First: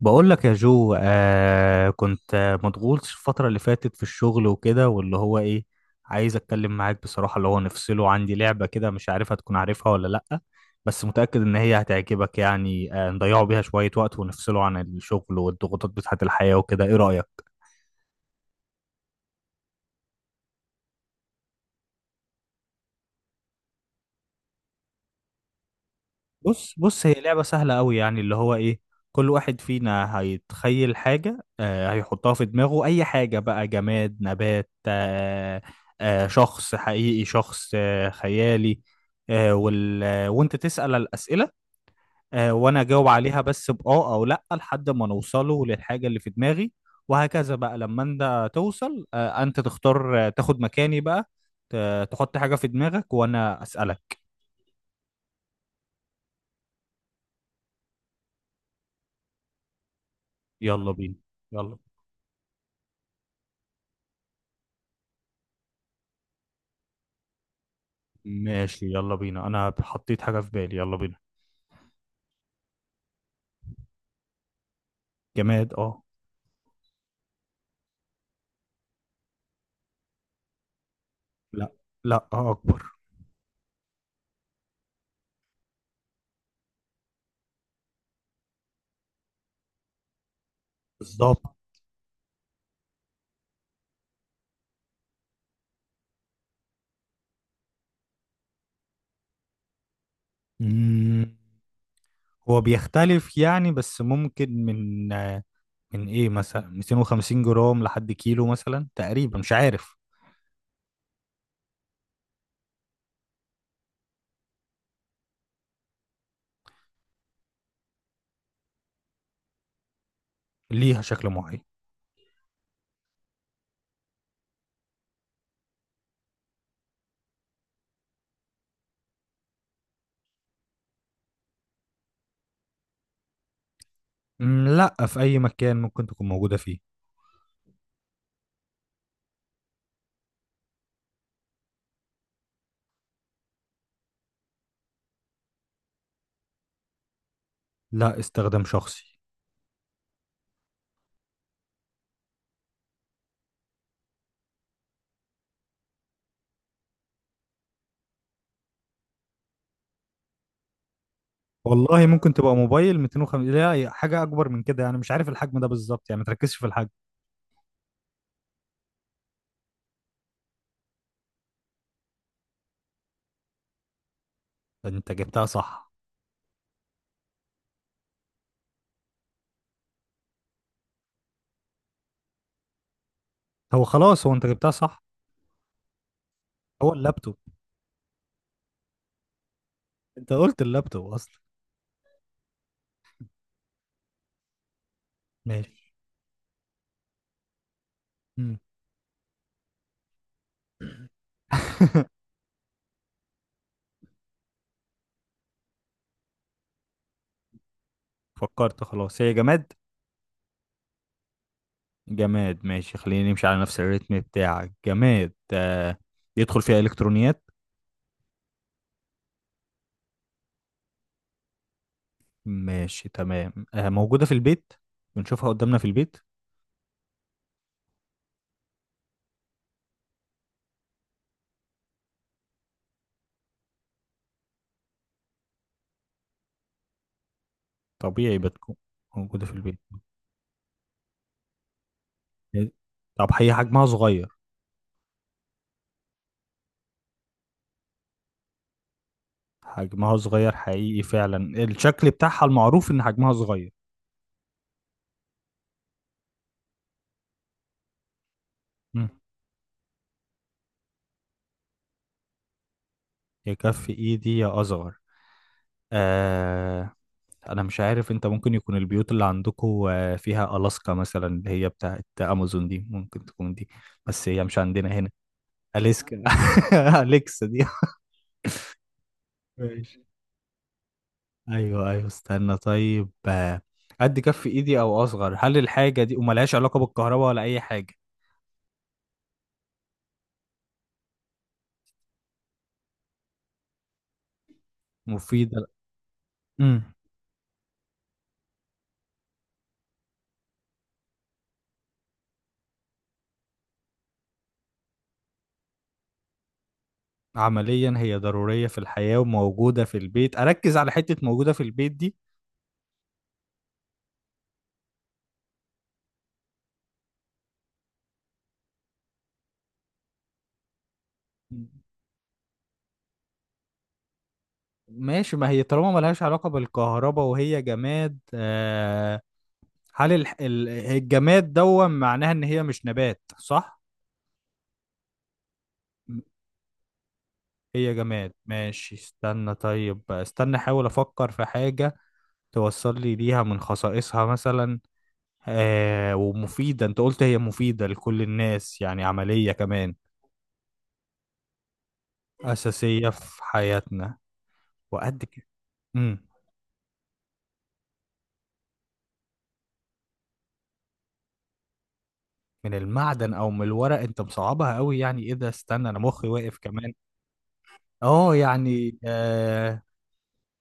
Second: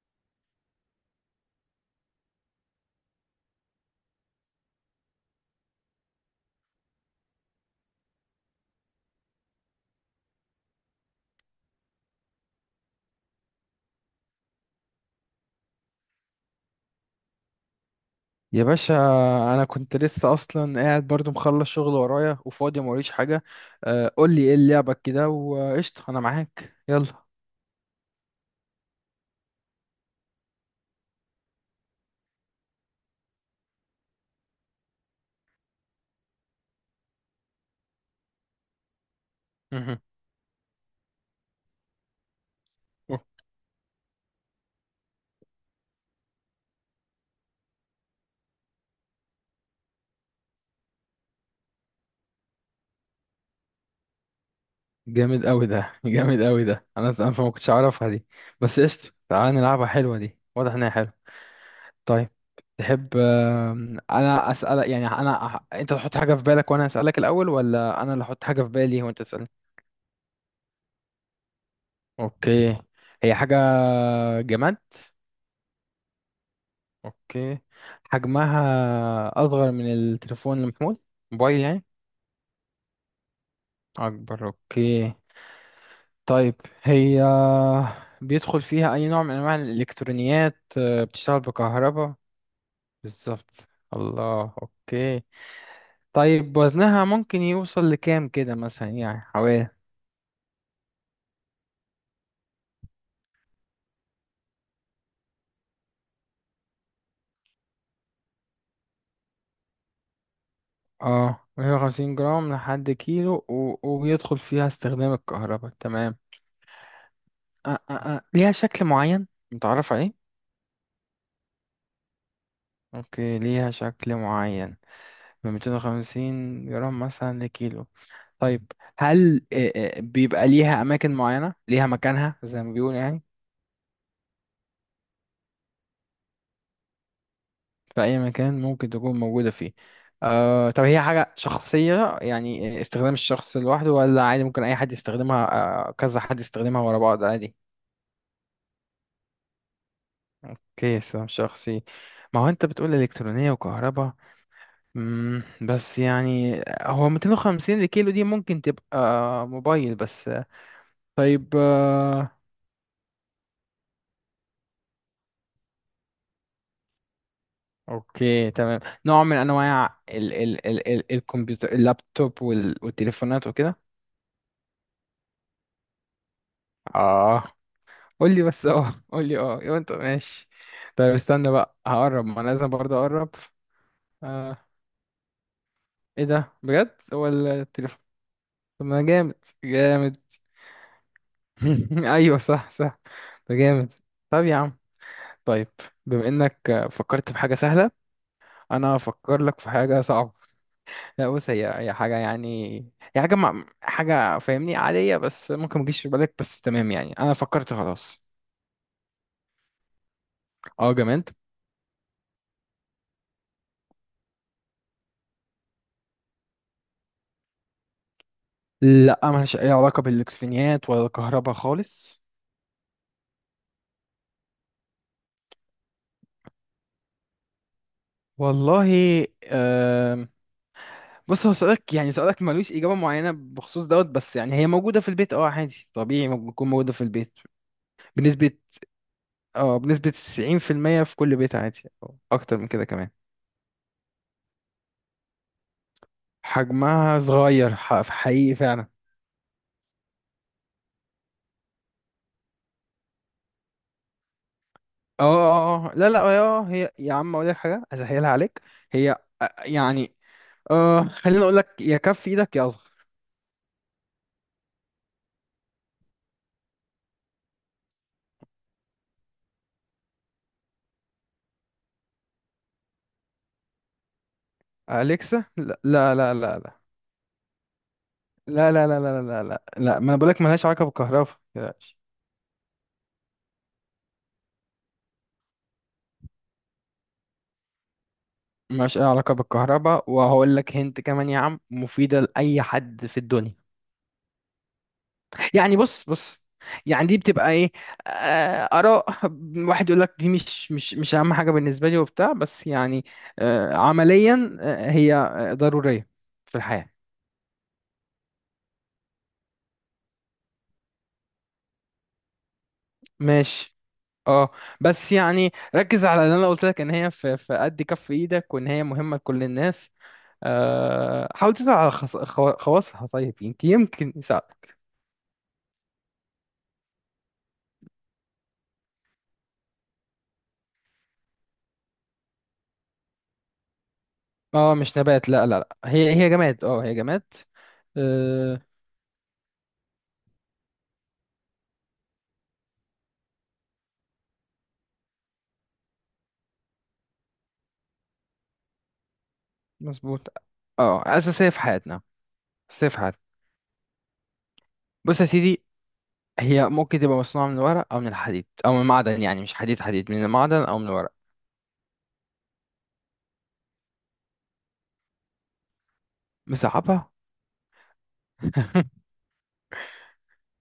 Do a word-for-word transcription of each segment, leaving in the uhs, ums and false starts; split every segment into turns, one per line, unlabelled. بقول لك يا جو، آه كنت آه، مضغوط الفترة اللي فاتت في الشغل وكده، واللي هو ايه عايز اتكلم معاك بصراحة. اللي هو نفصله، عندي لعبة كده مش عارف هتكون عارفها ولا لأ، بس متأكد ان هي هتعجبك. يعني آه نضيعوا بيها شوية وقت ونفصله عن الشغل والضغوطات بتاعة الحياة وكده. ايه رأيك؟
يا باشا، انا كنت لسه اصلا قاعد برضو مخلص شغل ورايا وفاضي موريش حاجه. آه، قول لي ايه لعبك كده وقشطه، انا
بص
معاك
بص
يلا.
هي لعبة سهلة قوي. يعني اللي هو ايه، كل واحد فينا هيتخيل حاجة، آه هيحطها في دماغه، اي حاجة بقى: جماد، نبات آه آه شخص حقيقي، شخص آه خيالي، آه
مهم.
وال... آه، وانت تسأل الأسئلة، آه وانا اجاوب
أوه.
عليها بس بآه او لأ لحد ما نوصله للحاجة اللي في دماغي. وهكذا بقى، لما انت توصل آه انت تختار، آه، تاخد مكاني بقى، ت- تحط حاجة في دماغك وانا أسألك.
جامد قوي ده جامد قوي ده. انا انا ما كنتش اعرفها دي. بس قشطه تعال نلعبها، حلوه دي، واضح انها
يلا
حلوه.
بينا. يلا.
طيب تحب آم، انا اسالك يعني، انا أح- انت تحط حاجه في بالك وانا اسالك الاول، ولا انا اللي احط حاجه في
ماشي
بالي
يلا
وانت
بينا،
تسالني؟
انا حطيت حاجة في بالي، يلا بينا.
اوكي. هي حاجه. جماد.
جماد اه.
اوكي. حجمها اصغر من التليفون المحمول، موبايل
لا.
يعني.
لا اه اكبر.
اكبر، اوكي. طيب هي بيدخل فيها اي نوع من انواع الالكترونيات، آه، بتشتغل
بالظبط.
بكهرباء؟ بالظبط. الله، اوكي. طيب وزنها ممكن يوصل لكام كده مثلا يعني، حوالي
مم، هو بيختلف يعني، بس ممكن من آه، من ايه مثلا مئتين وخمسين جرام لحد كيلو مثلا، تقريبا مش عارف.
اه مية وخمسين جرام لحد كيلو و... وبيدخل فيها استخدام الكهرباء، تمام. آه آه آه. ليها شكل معين متعرف عليه؟
ليها شكل معين.
اوكي ليها شكل معين من 250 جرام مثلا لكيلو. طيب هل آه، آه، بيبقى ليها أماكن معينة ليها مكانها زي ما بيقول يعني؟
مم، لا، في اي مكان ممكن تكون موجودة فيه.
في أي مكان ممكن تكون موجودة فيه. آه طب هي حاجة شخصية يعني استخدام الشخص لوحده، ولا عادي ممكن أي حد يستخدمها؟ آه كذا حد يستخدمها ورا بعض عادي؟
لا، استخدام شخصي.
اوكي استخدام شخصي. ما هو أنت بتقول إلكترونية وكهرباء، مم، بس يعني هو مئتين وخمسين لكيلو دي ممكن تبقى موبايل بس. طيب
والله ممكن
آه،
تبقى موبايل، مئتين وخمسين لا هي حاجة اكبر من كده. انا مش عارف الحجم ده بالظبط، يعني ما تركزش في الحجم.
اوكي تمام. نوع من انواع ال ال ال ال الكمبيوتر، اللابتوب، وال والتليفونات وكده.
انت جبتها صح.
اه، قول لي بس اه قول لي اه، يبقى انت ماشي. طيب استنى بقى هقرب، ما أنا لازم برضه اقرب.
هو خلاص، هو انت
آه.
جبتها صح.
ايه ده
هو
بجد، هو
اللابتوب.
التليفون؟ طب ما جامد، جامد.
انت قلت اللابتوب اصلا.
ايوه صح، صح، ده جامد. طب يا عم، طيب.
ماشي.
بما انك فكرت في حاجة سهلة،
مم.
انا هفكر لك في حاجة صعبة. لا بص، هي هي حاجة يعني، هي حاجة مع... حاجة فاهمني عادية، بس ممكن ما تجيش في بالك، بس تمام يعني. أنا فكرت خلاص.
فكرت خلاص، هي جماد.
اه جامد.
جماد ماشي، خلينا نمشي على نفس الريتم بتاعك. جماد آه يدخل فيها إلكترونيات.
لا ملهاش أي علاقة بالإلكترونيات ولا الكهرباء خالص.
ماشي تمام. آه موجودة في البيت، بنشوفها قدامنا في البيت.
والله، آم، بص هو سؤالك يعني، سؤالك ملوش إجابة معينة بخصوص دوت، بس يعني هي موجودة في البيت، اه عادي طبيعي ممكن تكون موجودة في البيت.
طبيعي
بنسبة
بتكون موجودة في
اه،
البيت.
بنسبة تسعين في المية في المية، في كل بيت عادي أو أكتر من كده كمان.
طب هي حجمها صغير.
حجمها صغير، ح- في حقيقي فعلا.
حجمها صغير حقيقي فعلا، الشكل بتاعها المعروف إن حجمها صغير.
اه اه آه. لا لا اه، هي يا عم اقول لك حاجه اسهلها عليك.
مم.
هي آه، يعني آه خليني اقول لك، يا كف ايدك يا اصغر.
يكفي إيدي يا أصغر. آه انا مش عارف، انت ممكن يكون البيوت اللي عندكم فيها الاسكا مثلا اللي هي بتاعت امازون دي، ممكن تكون دي. بس هي مش عندنا هنا.
اليكسا؟ لا
اليسكا.
لا لا لا
اليكسا دي.
لا لا لا لا لا لا لا لا،
ماشي.
ما انا بقول لك ملهاش علاقه بالكهرباء.
ايوه ايوه، استنى طيب. آه، قد كف ايدي او اصغر، هل الحاجه دي وملهاش علاقه بالكهرباء ولا اي حاجه؟
ملهاش أي علاقه بالكهرباء، وهقول لك هنت كمان يا عم، مفيده لاي حد في الدنيا.
مفيده.
يعني بص، بص،
امم.
يعني دي بتبقى ايه، آه، اراء، واحد يقول لك دي مش مش مش اهم حاجه بالنسبه لي وبتاع، بس يعني آه، عمليا آه، هي آه، ضروريه في الحياه.
عمليا هي ضروريه في الحياه وموجوده في البيت، اركز على حته موجوده في البيت دي.
ماشي. اه، بس يعني ركز على اللي انا قلت لك ان هي في في قد كف ايدك، وان هي مهمه لكل الناس. آه، حاول تسعى على خص- خوا- خواصها، طيب يمكن، يمكن يساعد.
ماشي، ما هي طالما ملهاش علاقه بالكهرباء وهي جماد. آه هل الح... ال- الجماد دون معناها ان هي مش نبات صح؟
اه مش نبات، لا لا لا هي
م-
هي جماد، اه هي جماد.
هي جماد
آه،
ماشي. استنى طيب، استنى احاول افكر في حاجة توصل لي ليها من خصائصها مثلا. آه ومفيدة، انت قلت هي مفيدة لكل الناس، يعني عملية كمان.
مظبوط، اه اساسيه في حياتنا. اساسيه في
أساسية
حياتنا.
في حياتنا
بص
وقد
يا
كده.
سيدي،
امم.
هي ممكن تبقى مصنوعة من الورق أو من الحديد أو من المعدن، يعني مش حديد، حديد من المعدن أو من الورق.
من المعدن او من الورق، انت مصعبها قوي. يعني ايه ده، استنى انا مخي واقف كمان.
مصعبها؟
اه يعني آه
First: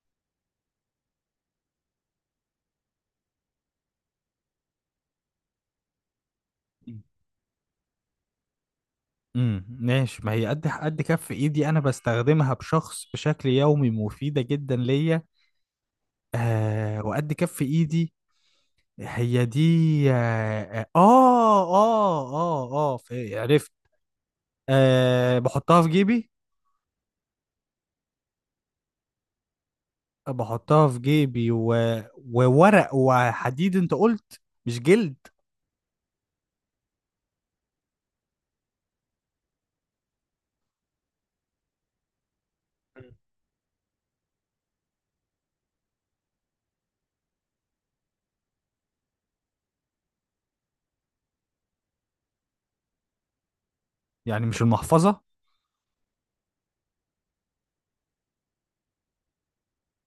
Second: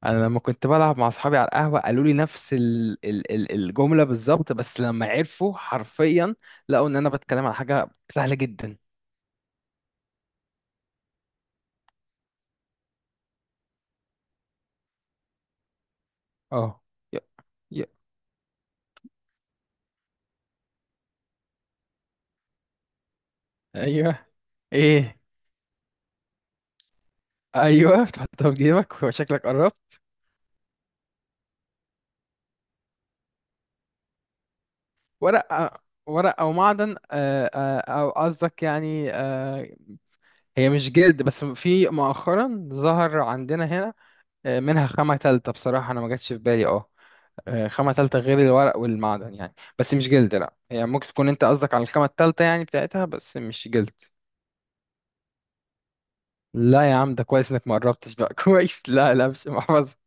أنا لما كنت بلعب مع أصحابي على القهوة قالوا لي نفس ال ال ال الجملة بالظبط، بس لما عرفوا حرفيا لقوا إن أنا بتكلم على حاجة سهلة جدا.
امم ماشي، ما هي قد قد كف ايدي، انا بستخدمها بشخص بشكل يومي، مفيده جدا ليا
أه.
آه
ي-
وقد كف
ي-
ايدي. هي دي. اه اه اه اه, آه في- عرفت.
أيوه. إيه،
آه بحطها في جيبي.
أيوه تحطها في جيبك، وشكلك قربت.
بحطها في جيبي و... وورق وحديد انت قلت، مش جلد.
ورق. ورق أو معدن، آه، آه، أو قصدك يعني آه، هي مش جلد، بس في مؤخرا
مم.
ظهر عندنا هنا آه، منها خامة تالتة، بصراحة أنا ما جاتش في بالي اه، آه، خامة تالتة غير الورق والمعدن يعني، بس مش جلد. لا هي ممكن تكون أنت قصدك على الخامة التالتة يعني بتاعتها، بس مش جلد.
يعني مش المحفظه.
لا يا عم ده كويس إنك ما قربتش بقى. كويس. لا لا، مش محفظة.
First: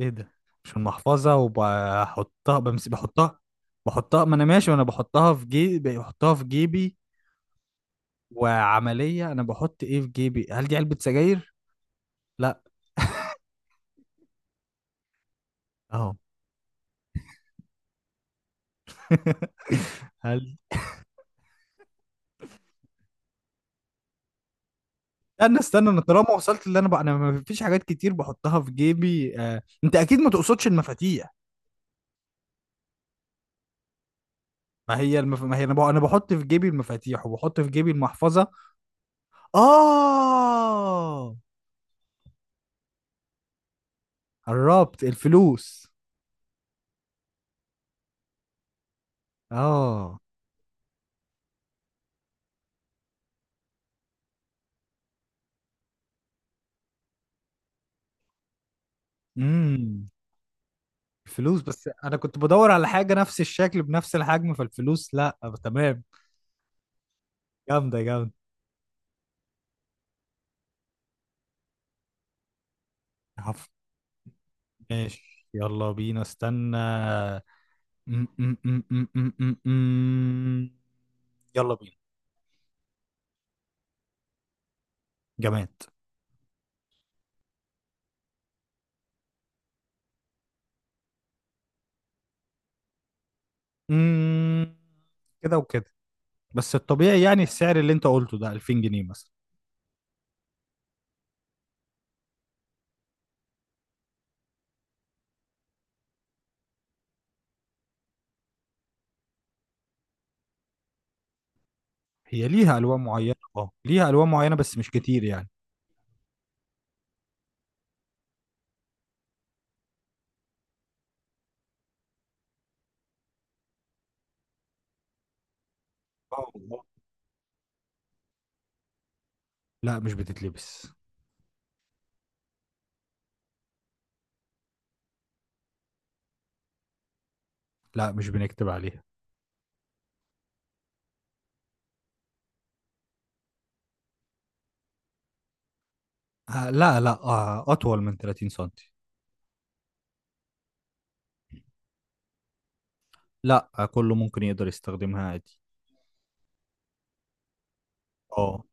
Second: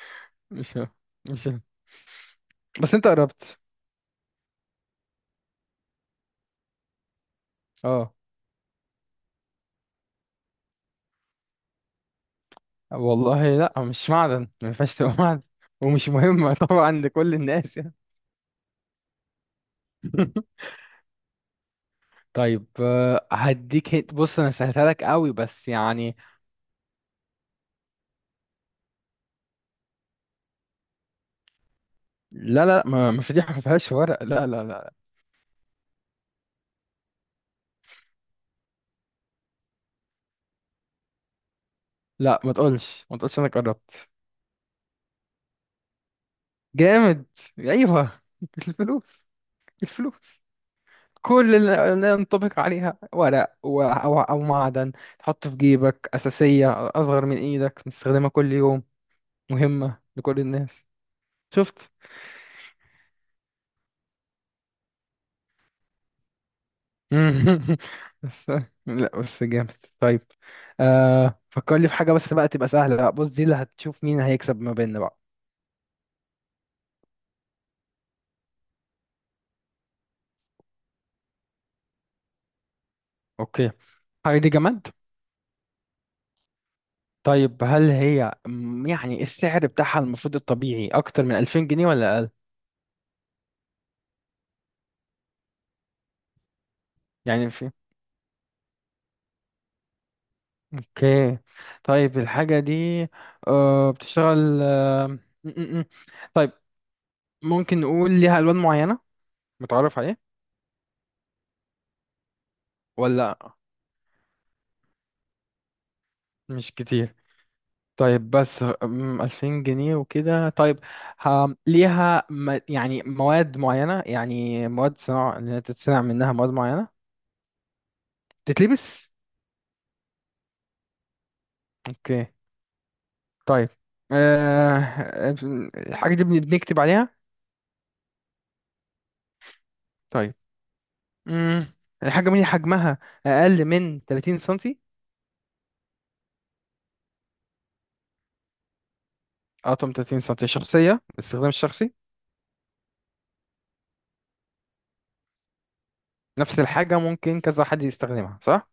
ايه ده، مش
مش،
المحفظه،
مش،
وبحطها بمس
بس أنت
بحطها.
قربت.
بحطها ما انا ماشي وانا بحطها في جيبي، بحطها في جيبي
اه
وعملية. أنا بحط إيه في جيبي؟ هل دي علبة سجاير؟ لا.
والله لا مش معدن، ما ينفعش تبقى معدن. ومش
أهو.
مهمة طبعا لكل الناس يعني.
هل
طيب آه، هديك هيت، بص انا سهلتها لك قوي
استنى
بس
استنى، أنا
يعني.
طالما وصلت اللي أنا بقى أنا، ما فيش حاجات كتير بحطها في جيبي. آه. أنت أكيد ما تقصدش المفاتيح؟
لا لا، ما ما فضيحة، ما فيهاش ورق، لا لا لا.
ما هي المف... ما هي أنا، بح... أنا بحط في جيبي المفاتيح وبحط في جيبي المحفظة. آه
لا ما تقولش، ما تقولش انا قربت.
قربت الفلوس.
جامد. ايوه الفلوس.
آه.
الفلوس. كل اللي اللي ينطبق عليها ورق و- او او معدن تحطه في جيبك، اساسية، اصغر من ايدك، بتستخدمها كل يوم، مهمة
امم.
لكل الناس.
الفلوس. بس
شفت؟
أنا كنت بدور على حاجة نفس الشكل بنفس الحجم، فالفلوس لا، آه، تمام. جامدة جامدة.
بس. لا بس جامد. طيب آه فكر لي في حاجة بس بقى تبقى سهلة، لا بص دي اللي هتشوف مين هيكسب ما بيننا بقى.
ماشي يلا بينا، استنى. م- م- م- م- م- م- م. يلا بينا.
اوكي. حاجة دي جماد.
جماد.
طيب هل هي م- يعني السعر بتاعها المفروض الطبيعي أكتر من ألفين جنيه ولا أقل؟
م- كده وكده، بس الطبيعي يعني
يعني في.
السعر اللي انت قلته ده ألفين جنيه مثلا.
أوكي. طيب الحاجة دي آه، بتشتغل آه، م- م- م. طيب ممكن نقول ليها ألوان معينة متعرف عليه،
هي ليها الوان معينه،
ولا
اه ليها الوان معينه بس مش كتير يعني.
مش كتير؟ طيب بس م، ألفين جنيه وكده، طيب ها- ليها م- يعني مواد معينة، يعني مواد صناعة اللي هي تتصنع منها
اه
مواد
آه.
معينة. تتلبس؟
لا مش بتتلبس.
أوكي. طيب آه... آه، الحاجة دي بن- بنكتب عليها؟
لا مش بنكتب عليها.
طيب. مم. الحاجة دي حجمها أقل من ثلاثين سنتي.
آه لا لا آه اطول من ثلاثين سنتي.
أطول من ثلاثين سنتي شخصية باستخدام الشخصي.
لا آه كله ممكن يقدر يستخدمها عادي.
نفس الحاجة ممكن كذا حد يستخدمها
اه.
صح؟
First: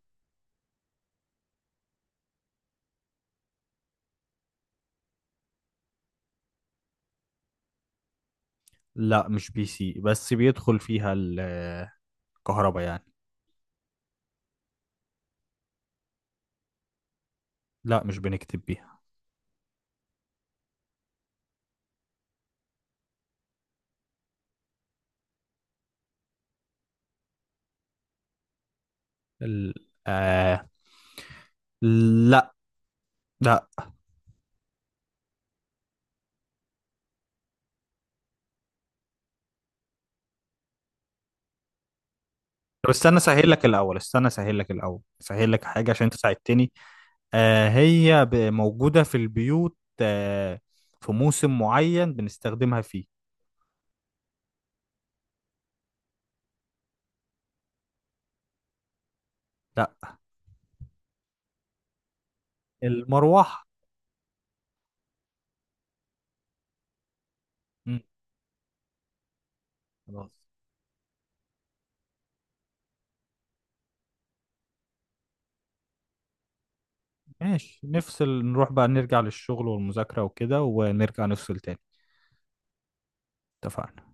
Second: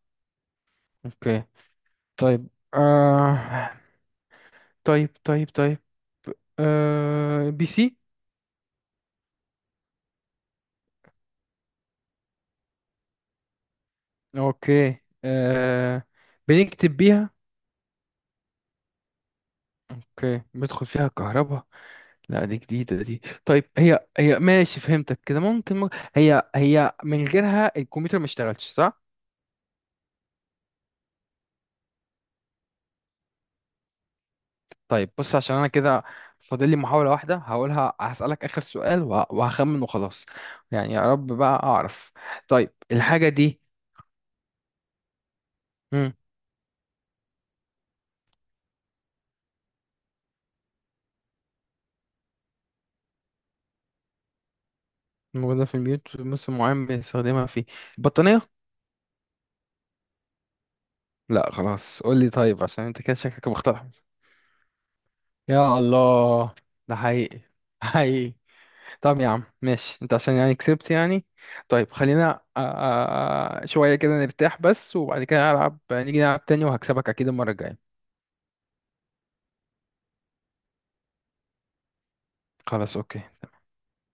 أوكي. طيب آه... طيب طيب طيب آه... بي سي؟
لا مش بي سي، بس بيدخل فيها الكهرباء يعني.
أوكي آه... بنكتب بيها؟
لا مش بنكتب بيها.
أوكي بيدخل فيها كهرباء. لا دي جديدة دي، طيب هي هي ماشي فهمتك كده، ممكن, ممكن هي هي من غيرها الكمبيوتر ما اشتغلش صح؟
ال... آه... لا. لا.
طيب بص عشان أنا كده فاضل لي محاولة واحدة هقولها، هسألك آخر سؤال وه- وهخمن وخلاص. يعني يا رب بقى أعرف. طيب
طب استنى
الحاجة
اسهل
دي.
لك الاول، استنى اسهل لك الاول اسهل لك حاجه عشان انت
مم.
ساعدتني. آه هي ب- موجوده في البيوت، آه في موسم معين بنستخدمها فيه.
موجودة في البيوت، موسم معين بنستخدمها فيه. البطانية؟
لا.
لا خلاص قول لي، طيب عشان أنت كده شكلك
المروحه.
مخترع. يا الله، ده حقيقي،
مم،
حقيقي. طب يا عم ماشي، انت
خلاص
عشان يعني كسبت يعني. طيب خلينا آه، آه، آه، شوية كده نرتاح بس، وبعد كده هلعب، نيجي نلعب تاني وهكسبك اكيد المرة
ماشي.
الجاية.
نفصل نروح بقى نرجع للشغل والمذاكره وكده، ونرجع نفصل تاني.
خلاص اوكي.
اتفقنا.